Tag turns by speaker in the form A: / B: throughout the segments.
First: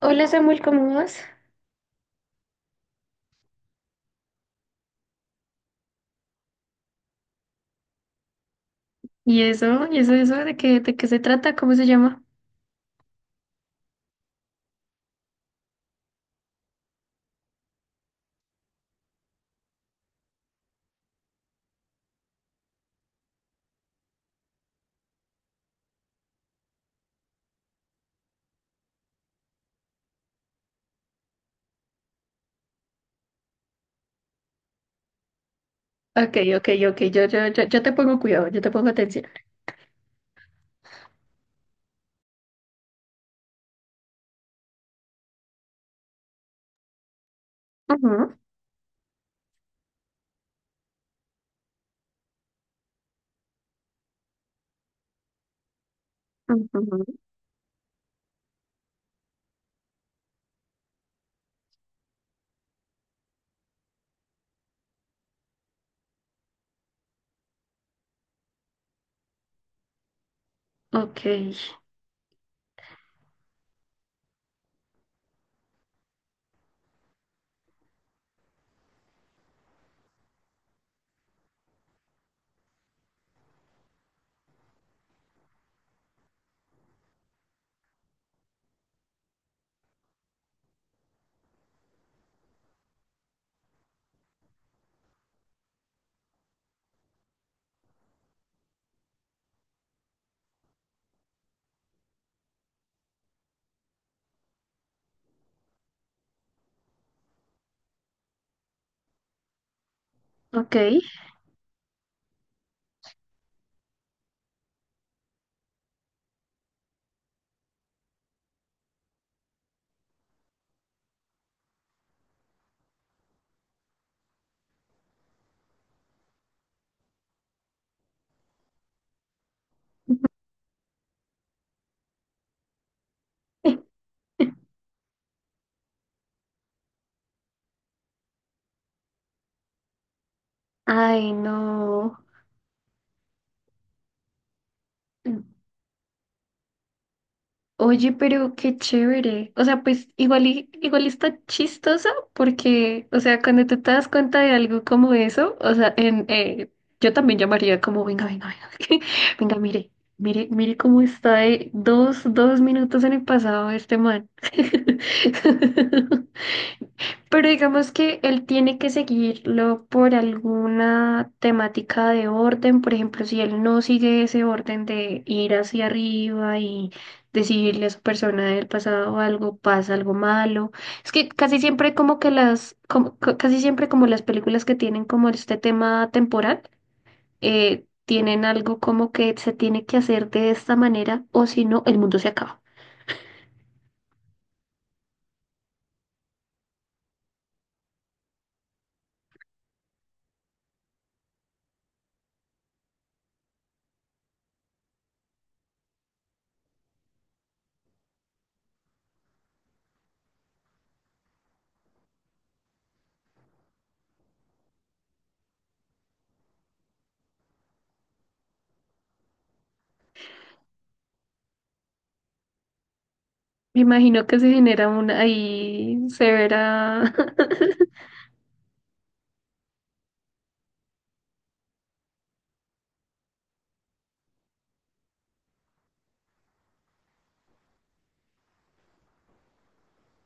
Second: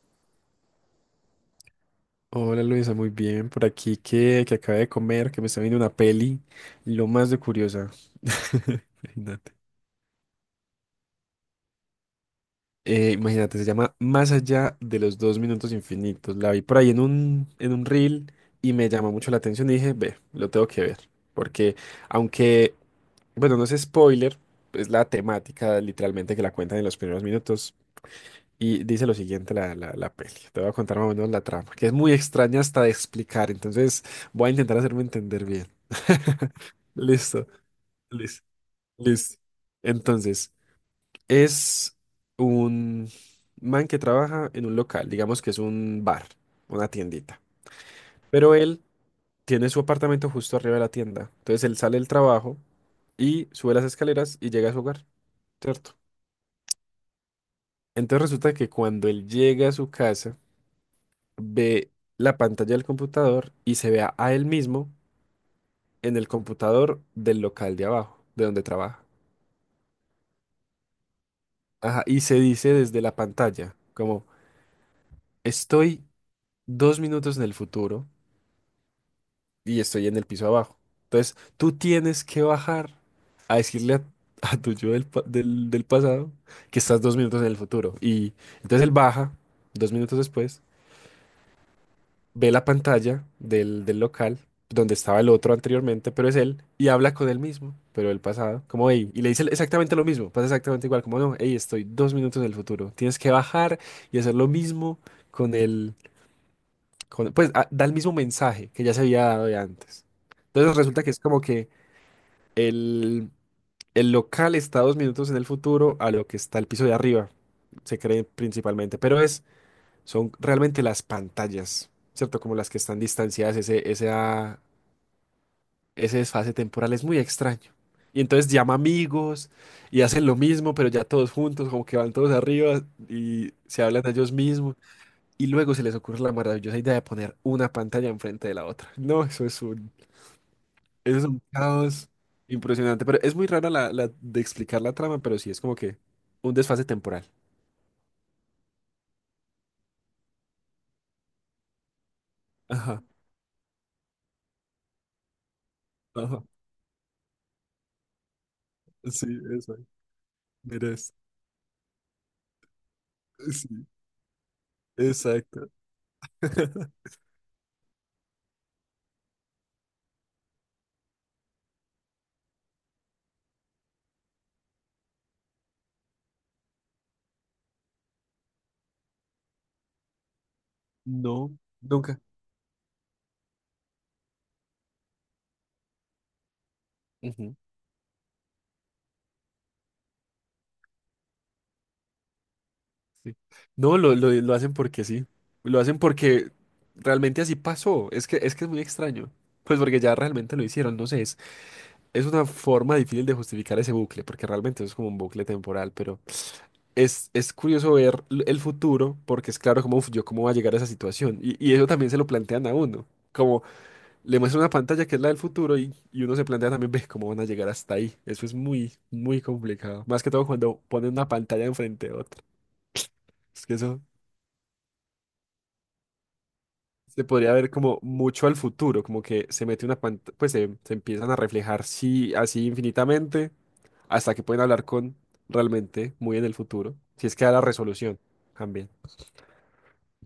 A: Hola Samuel, ¿cómo vas?
B: Hola Luisa, muy bien. Por aquí que acabé de comer, que me está viendo una peli, lo más de curiosa.
A: ¿Y
B: Imagínate.
A: eso? ¿Y eso de qué se trata? ¿Cómo se llama?
B: Imagínate, se llama Más allá de los dos minutos infinitos. La vi por ahí en un reel y me llamó mucho la atención y dije, ve, lo tengo que ver. Porque aunque, bueno, no es spoiler, es la temática literalmente que la cuentan en los primeros minutos. Y dice lo siguiente la peli. Te voy a contar más o menos la trama, que es muy extraña hasta de explicar. Entonces voy a intentar hacerme entender bien.
A: Ok, ok, ok, yo,
B: Listo,
A: yo, yo, yo te pongo
B: listo,
A: cuidado, yo te pongo atención.
B: listo. Entonces, es un man que trabaja en un local, digamos que es un bar, una tiendita.
A: Ujú,
B: Pero él tiene su apartamento justo arriba de la tienda. Entonces él sale del trabajo y sube las escaleras y llega a su hogar, ¿cierto?
A: ujú,
B: Entonces resulta que cuando él llega a su casa, ve la pantalla del computador y se vea a él mismo en el computador del local de abajo, de donde trabaja.
A: ok,
B: Ajá, y se dice desde la pantalla, como estoy dos minutos en el futuro y estoy en el piso abajo. Entonces, tú tienes que bajar a decirle a, a tu yo del, pa- del del pasado que estás dos minutos en el futuro. Y entonces él baja dos minutos después. Ve la pantalla del local donde estaba el otro anteriormente, pero es él, y habla con él mismo, pero el pasado, como hey, y le dice exactamente lo mismo, pasa exactamente igual, como no, hey, estoy dos minutos en el futuro, tienes que bajar y hacer lo mismo con el, con, pues da el mismo mensaje que ya se había dado de antes. Entonces
A: ok.
B: resulta que es como que el, el local está dos minutos en el futuro a lo que está el piso de arriba, se cree principalmente, pero es son realmente las pantallas, ¿cierto? Como las que están distanciadas, ese desfase temporal es muy extraño. Y entonces llama amigos y hacen lo mismo, pero ya todos juntos, como que van todos arriba y se hablan a ellos mismos. Y luego se les ocurre la maravillosa idea de poner una pantalla enfrente de la otra. No, eso es un, eso es
A: Ay,
B: un caos
A: no.
B: impresionante. Pero es muy rara la de explicar la trama, pero sí es como que un desfase temporal.
A: Oye, pero qué chévere. O sea, pues igual, igual está chistosa
B: Ajá,
A: porque, o sea, cuando tú te das cuenta de algo como eso, o sea,
B: ajá.
A: yo también llamaría como, venga, venga, venga,
B: Sí,
A: venga,
B: eso.
A: mire, mire, mire
B: Mira,
A: cómo está de dos minutos en el pasado
B: sí,
A: este man.
B: exacto.
A: Pero digamos que él tiene que seguirlo por alguna temática de orden, por ejemplo, si él no sigue ese orden de ir hacia arriba y decirle a su persona del pasado algo, pasa algo malo. Es que
B: No,
A: casi siempre como
B: nunca.
A: que casi siempre como las películas que tienen como este tema temporal,
B: Ujú,
A: tienen algo como que se tiene que hacer de esta manera o si no, el mundo se acaba.
B: sí. No, lo hacen porque sí. Lo hacen porque realmente así pasó. Es que es muy extraño. Pues porque ya realmente lo hicieron, no sé, es una forma difícil de justificar ese bucle, porque realmente es como un bucle temporal, pero es curioso ver el futuro, porque es claro como, "Uf, yo cómo va a llegar a esa situación", y eso también se lo plantean a uno, como le muestra una pantalla que es la del futuro y uno se plantea también, ve cómo van a llegar hasta ahí. Eso es muy, muy complicado. Más que todo cuando ponen una pantalla enfrente de otra. Es que
A: Me
B: eso
A: imagino que se genera una ahí severa.
B: se podría ver como mucho al futuro, como que se mete una pantalla, pues se empiezan a reflejar sí, así infinitamente hasta que pueden hablar con realmente muy en el futuro. Si es que da la resolución también.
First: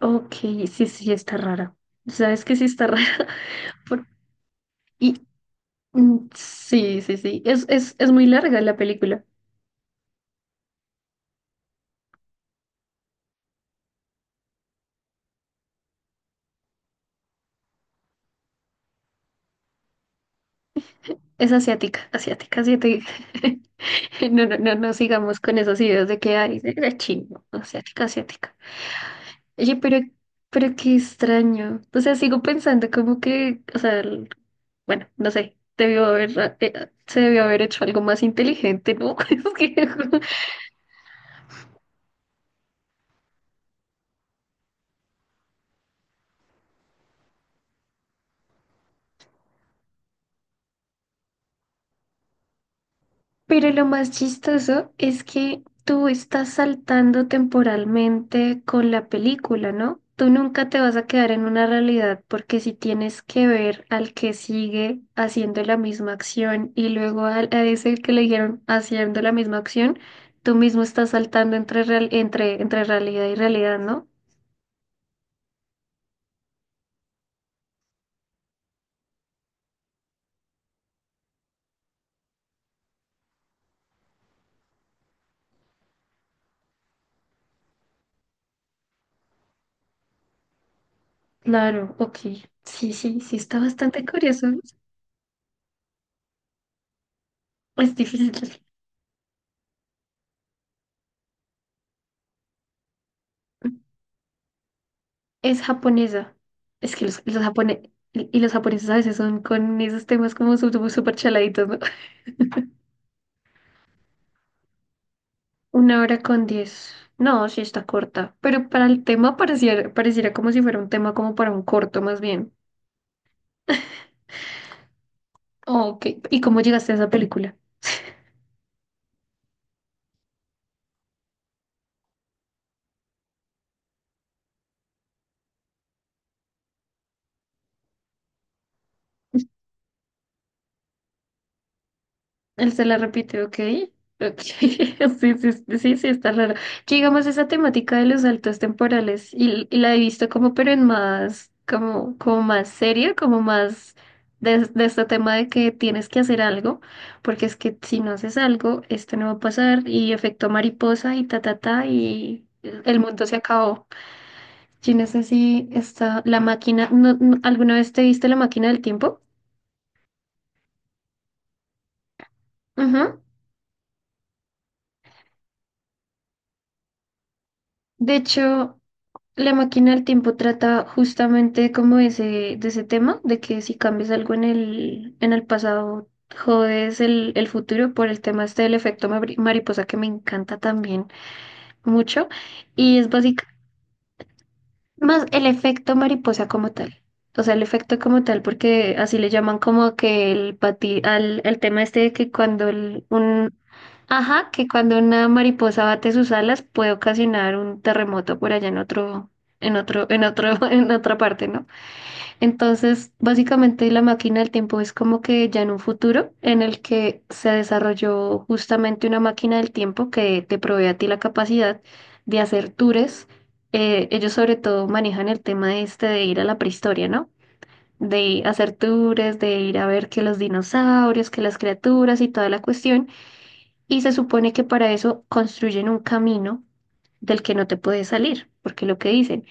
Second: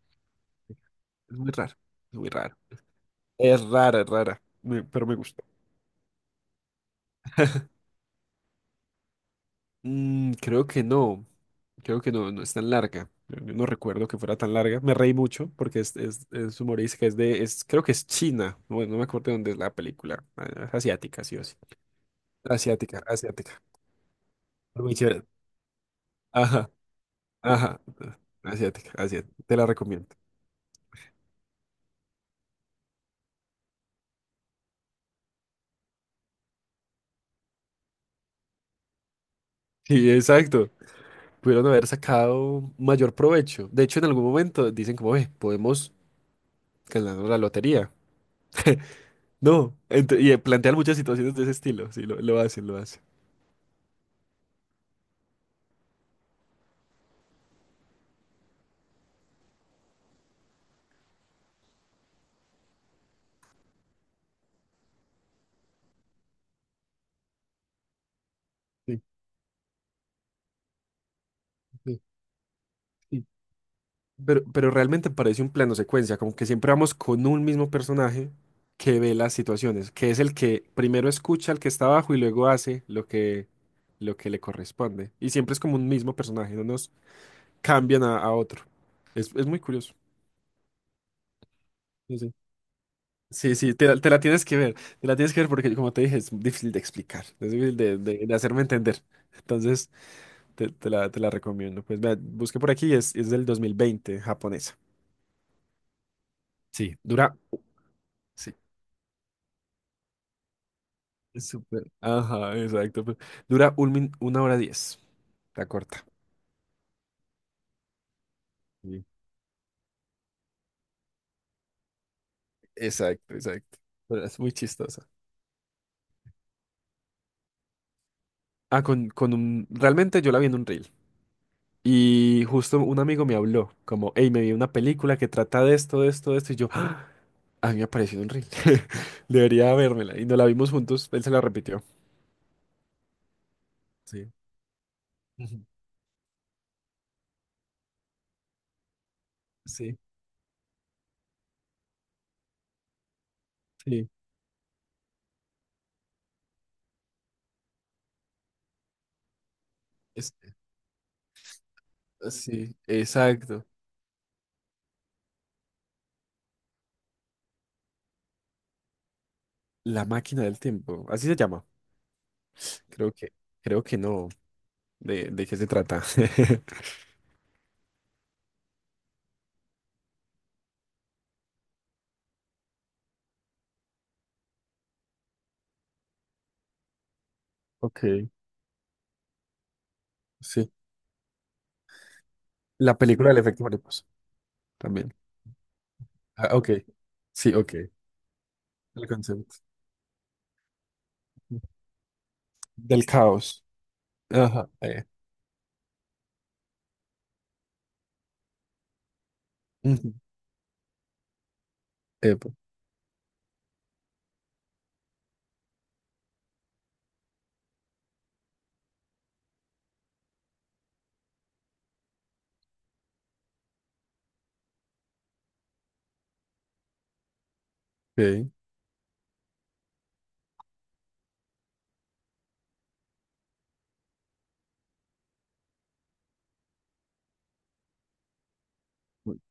A: Ok, sí, sí,
B: Es
A: está
B: muy raro,
A: rara.
B: es muy
A: Sabes que
B: raro.
A: sí está rara. por-
B: Es rara, pero me
A: Y
B: gusta.
A: sí, sí, sí. Es muy larga la película.
B: Mm, creo que no. Creo que no, no es tan larga. Yo no recuerdo que fuera tan larga. Me reí mucho porque es humorística, es creo que es China. Bueno, no me acuerdo de dónde es la película. Es asiática, sí o
A: Es
B: sí.
A: asiática, asiática,
B: Asiática,
A: asiática.
B: asiática.
A: No, no, no, no
B: Muy chévere.
A: sigamos con esos ideas de que hay
B: Ajá,
A: de chingo,
B: ajá.
A: asiática, asiática.
B: Asiática, asiática. Te la
A: Oye,
B: recomiendo.
A: pero qué extraño. O sea, sigo pensando como que, o sea, bueno, no sé, se debió haber hecho algo más inteligente, ¿no? Es que
B: Sí, exacto. Pudieron haber sacado mayor provecho. De hecho, en algún momento dicen como, "Ve, podemos ganar la lotería". No, y plantean muchas situaciones de ese estilo. Sí, lo hacen, lo hacen.
A: pero lo más chistoso es que tú estás saltando temporalmente con la película, ¿no? Tú nunca te vas a quedar en una realidad porque si tienes que ver al que sigue haciendo la misma acción y luego a ese que le dijeron
B: Sí,
A: haciendo la misma acción, tú mismo estás saltando entre,
B: sí.
A: real- entre, entre
B: Sí.
A: realidad y realidad, ¿no?
B: Pero realmente parece un plano secuencia, como que siempre vamos con un mismo personaje que ve las situaciones, que es el que primero escucha al que está abajo y luego hace lo que le corresponde. Y siempre es como un mismo personaje, no nos cambian a otro. Es muy curioso.
A: Claro, ok.
B: Sí, sí,
A: Sí, sí, sí,
B: sí,
A: está
B: sí,
A: bastante
B: te la tienes
A: curioso.
B: que ver, te la tienes que ver porque, como te dije, es difícil de explicar, es difícil
A: Es
B: de
A: difícil.
B: hacerme entender. Entonces, te la recomiendo. Pues vea, busqué por aquí, es del 2020, japonesa.
A: Es japonesa.
B: Sí.
A: Es que los,
B: Dura,
A: y los
B: sí.
A: japoneses a veces son con esos temas como súper súper
B: Es
A: chaladitos, ¿no?
B: súper. Ajá, exacto. Dura una hora diez. Está
A: Una
B: corta.
A: hora con 10. No, sí está corta. Pero para el
B: Sí.
A: tema pareciera, pareciera como si fuera un tema como para un corto más bien.
B: Exacto, exacto. Pero es muy chistosa.
A: Ok, ¿y cómo llegaste a esa película?
B: Realmente yo la vi en un reel. Y justo un amigo me habló, como, hey, me vi una película que trata de esto, de esto, de esto. Y yo, "Ah, a mí me apareció en un reel". Debería vérmela. Y nos la vimos juntos. Él se la repitió.
A: Él se la repite, ok.
B: Sí.
A: Ok, sí, sí,
B: Ujú.
A: sí, sí, sí, está raro. Que digamos esa temática de los saltos temporales y la
B: Sí,
A: he visto como, pero en más, como, como más seria, como más
B: sí.
A: de este tema de que tienes que hacer algo, porque es que si no haces algo, esto no va a pasar y
B: Es,
A: efecto mariposa y ta, ta, ta, y
B: sí,
A: el mundo se
B: exacto.
A: acabó. Yo no sé si está la máquina, ¿alguna vez te viste la máquina del tiempo?
B: La máquina del tiempo. Así se llama. Creo
A: Ujú.
B: que, creo que no. ¿De qué se trata?
A: De hecho, la máquina del tiempo trata justamente como de ese tema, de que si cambias algo en el pasado, jodes el futuro
B: Ok,
A: por el tema este del efecto mariposa que me encanta
B: sí.
A: también mucho.
B: La
A: Y es
B: película del efecto mariposa. También.
A: más el efecto mariposa
B: Ah, ok,
A: como tal. O
B: sí,
A: sea, el
B: ok.
A: efecto como tal, porque
B: El
A: así le
B: concepto.
A: llaman como que el pati, el tema este de que cuando
B: Del caos.
A: ajá, que
B: Ajá.
A: cuando una mariposa bate sus alas puede ocasionar un terremoto por allá en otro, en otro,
B: Ujú,
A: en otro, en otra parte, ¿no?
B: epa,
A: Entonces, básicamente la máquina del tiempo es como que ya en un futuro en el que se desarrolló justamente una máquina del tiempo que te provee a ti la capacidad de hacer tours. Ellos sobre todo manejan el tema este de ir a la prehistoria, ¿no? De
B: ok.
A: hacer tours, de ir a ver que los dinosaurios, que las criaturas y toda la cuestión. Y se supone que para eso construyen un camino del que no te puedes salir, porque lo que dicen,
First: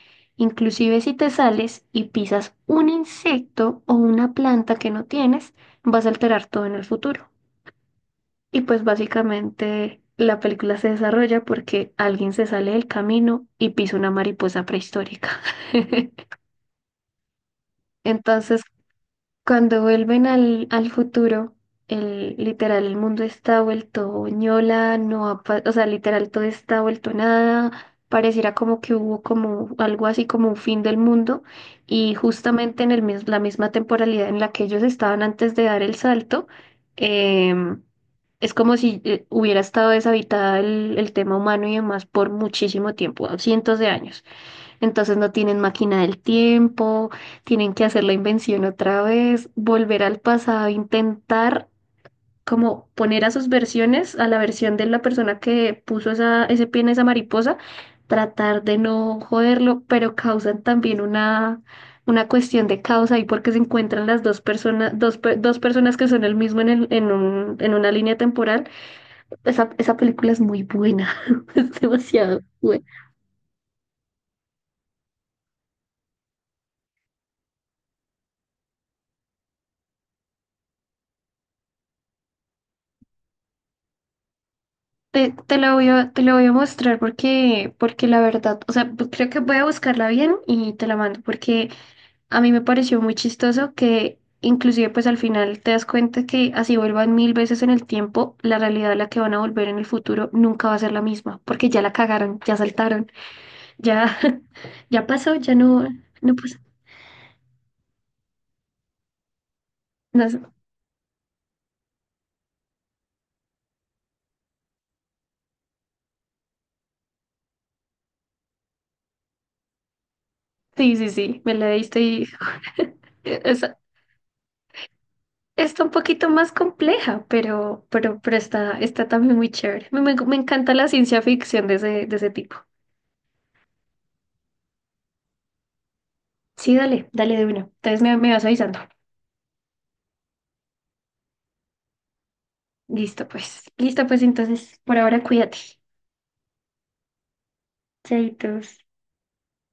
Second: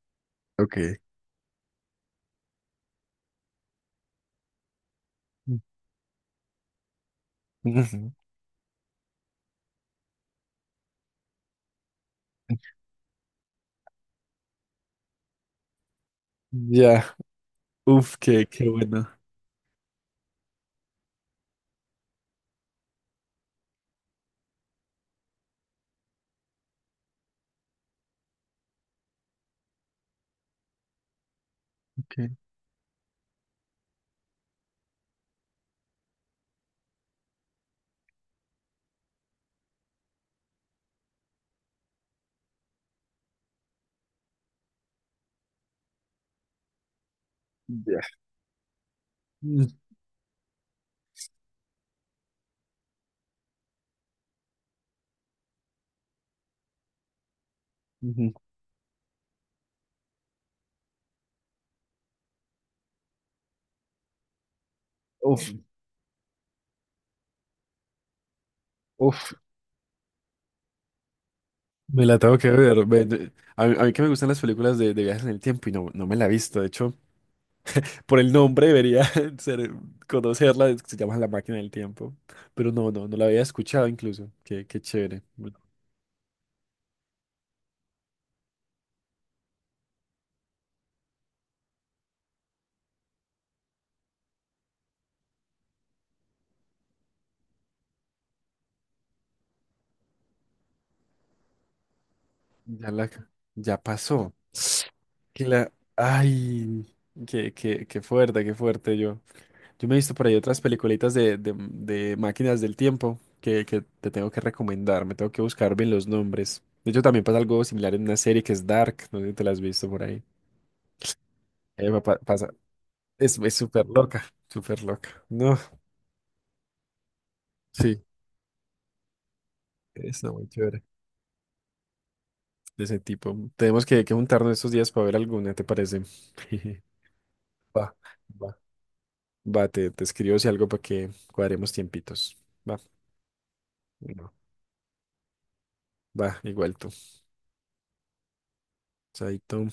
B: Ok.
A: inclusive si te sales y pisas un insecto o una planta que no tienes, vas a alterar todo en el futuro.
B: Ujú.
A: Y pues básicamente la película se desarrolla porque alguien se sale del camino y pisa una mariposa prehistórica.
B: Ya. Uf, qué,
A: Entonces,
B: qué bueno.
A: cuando vuelven al futuro, el, literal, el mundo está vuelto ñola, no ha pa- o sea, literal, todo está vuelto nada, pareciera como que hubo como algo así como un fin del mundo, y
B: Ok.
A: justamente en el, la misma temporalidad en la que ellos estaban antes de dar el salto, em, es como si hubiera estado deshabitada el tema humano y demás por muchísimo tiempo, cientos de años. Entonces no tienen máquina del tiempo, tienen que
B: Ya.
A: hacer la invención otra vez,
B: Mm,
A: volver al pasado, intentar como poner a sus versiones, a la versión de la persona que puso esa, ese pie en esa mariposa,
B: Ujú.
A: tratar de no joderlo, pero causan también una cuestión de causa ahí porque se encuentran las dos personas,
B: Uf,
A: dos personas que son el mismo en, el- en, un- en una línea temporal.
B: uf.
A: Esa película es muy buena, es
B: Me la tengo
A: demasiado
B: que ver.
A: buena.
B: A mí que me gustan las películas de viajes en el tiempo y no me la he visto. De hecho, por el nombre debería ser, conocerla, es que se llama La Máquina del Tiempo. Pero no la había escuchado incluso. Qué chévere. Bueno,
A: Te la voy a mostrar porque, porque la verdad, o sea, pues, creo que voy a buscarla bien y te la mando porque a mí me pareció muy chistoso que inclusive pues al final te das cuenta que así vuelvan 1.000 veces en el tiempo, la realidad a la que van a volver en el futuro nunca va a ser la misma porque ya la cagaron, ya
B: Ya la,
A: saltaron,
B: ya
A: ya,
B: pasó.
A: ya pasó, ya no, no pasa.
B: Ay, qué fuerte, qué fuerte yo. Yo me he visto por
A: No
B: ahí
A: sé.
B: otras peliculitas de máquinas del tiempo que te tengo que recomendar. Me tengo que buscar bien los nombres. De hecho, también pasa algo similar en una serie que es Dark. No sé si te la has visto por ahí.
A: Sí, sí, sí, me la diste y
B: Pasa. Es
A: es
B: súper loca, súper loca. No,
A: está un poquito más compleja,
B: sí.
A: pero está, está también muy chévere.
B: Está
A: Me
B: muy
A: encanta
B: chévere.
A: la ciencia ficción de ese tipo.
B: De ese tipo. Tenemos que juntarnos estos días para ver alguna, ¿te parece?
A: Sí, dale, dale de una.
B: Va,
A: Entonces me vas
B: va.
A: avisando.
B: Va, te escribo si algo para que cuadremos tiempitos. Va,
A: Listo, pues. Listo, pues
B: no,
A: entonces, por ahora cuídate.
B: va, igual tú.
A: Chaitos.
B: Chaito.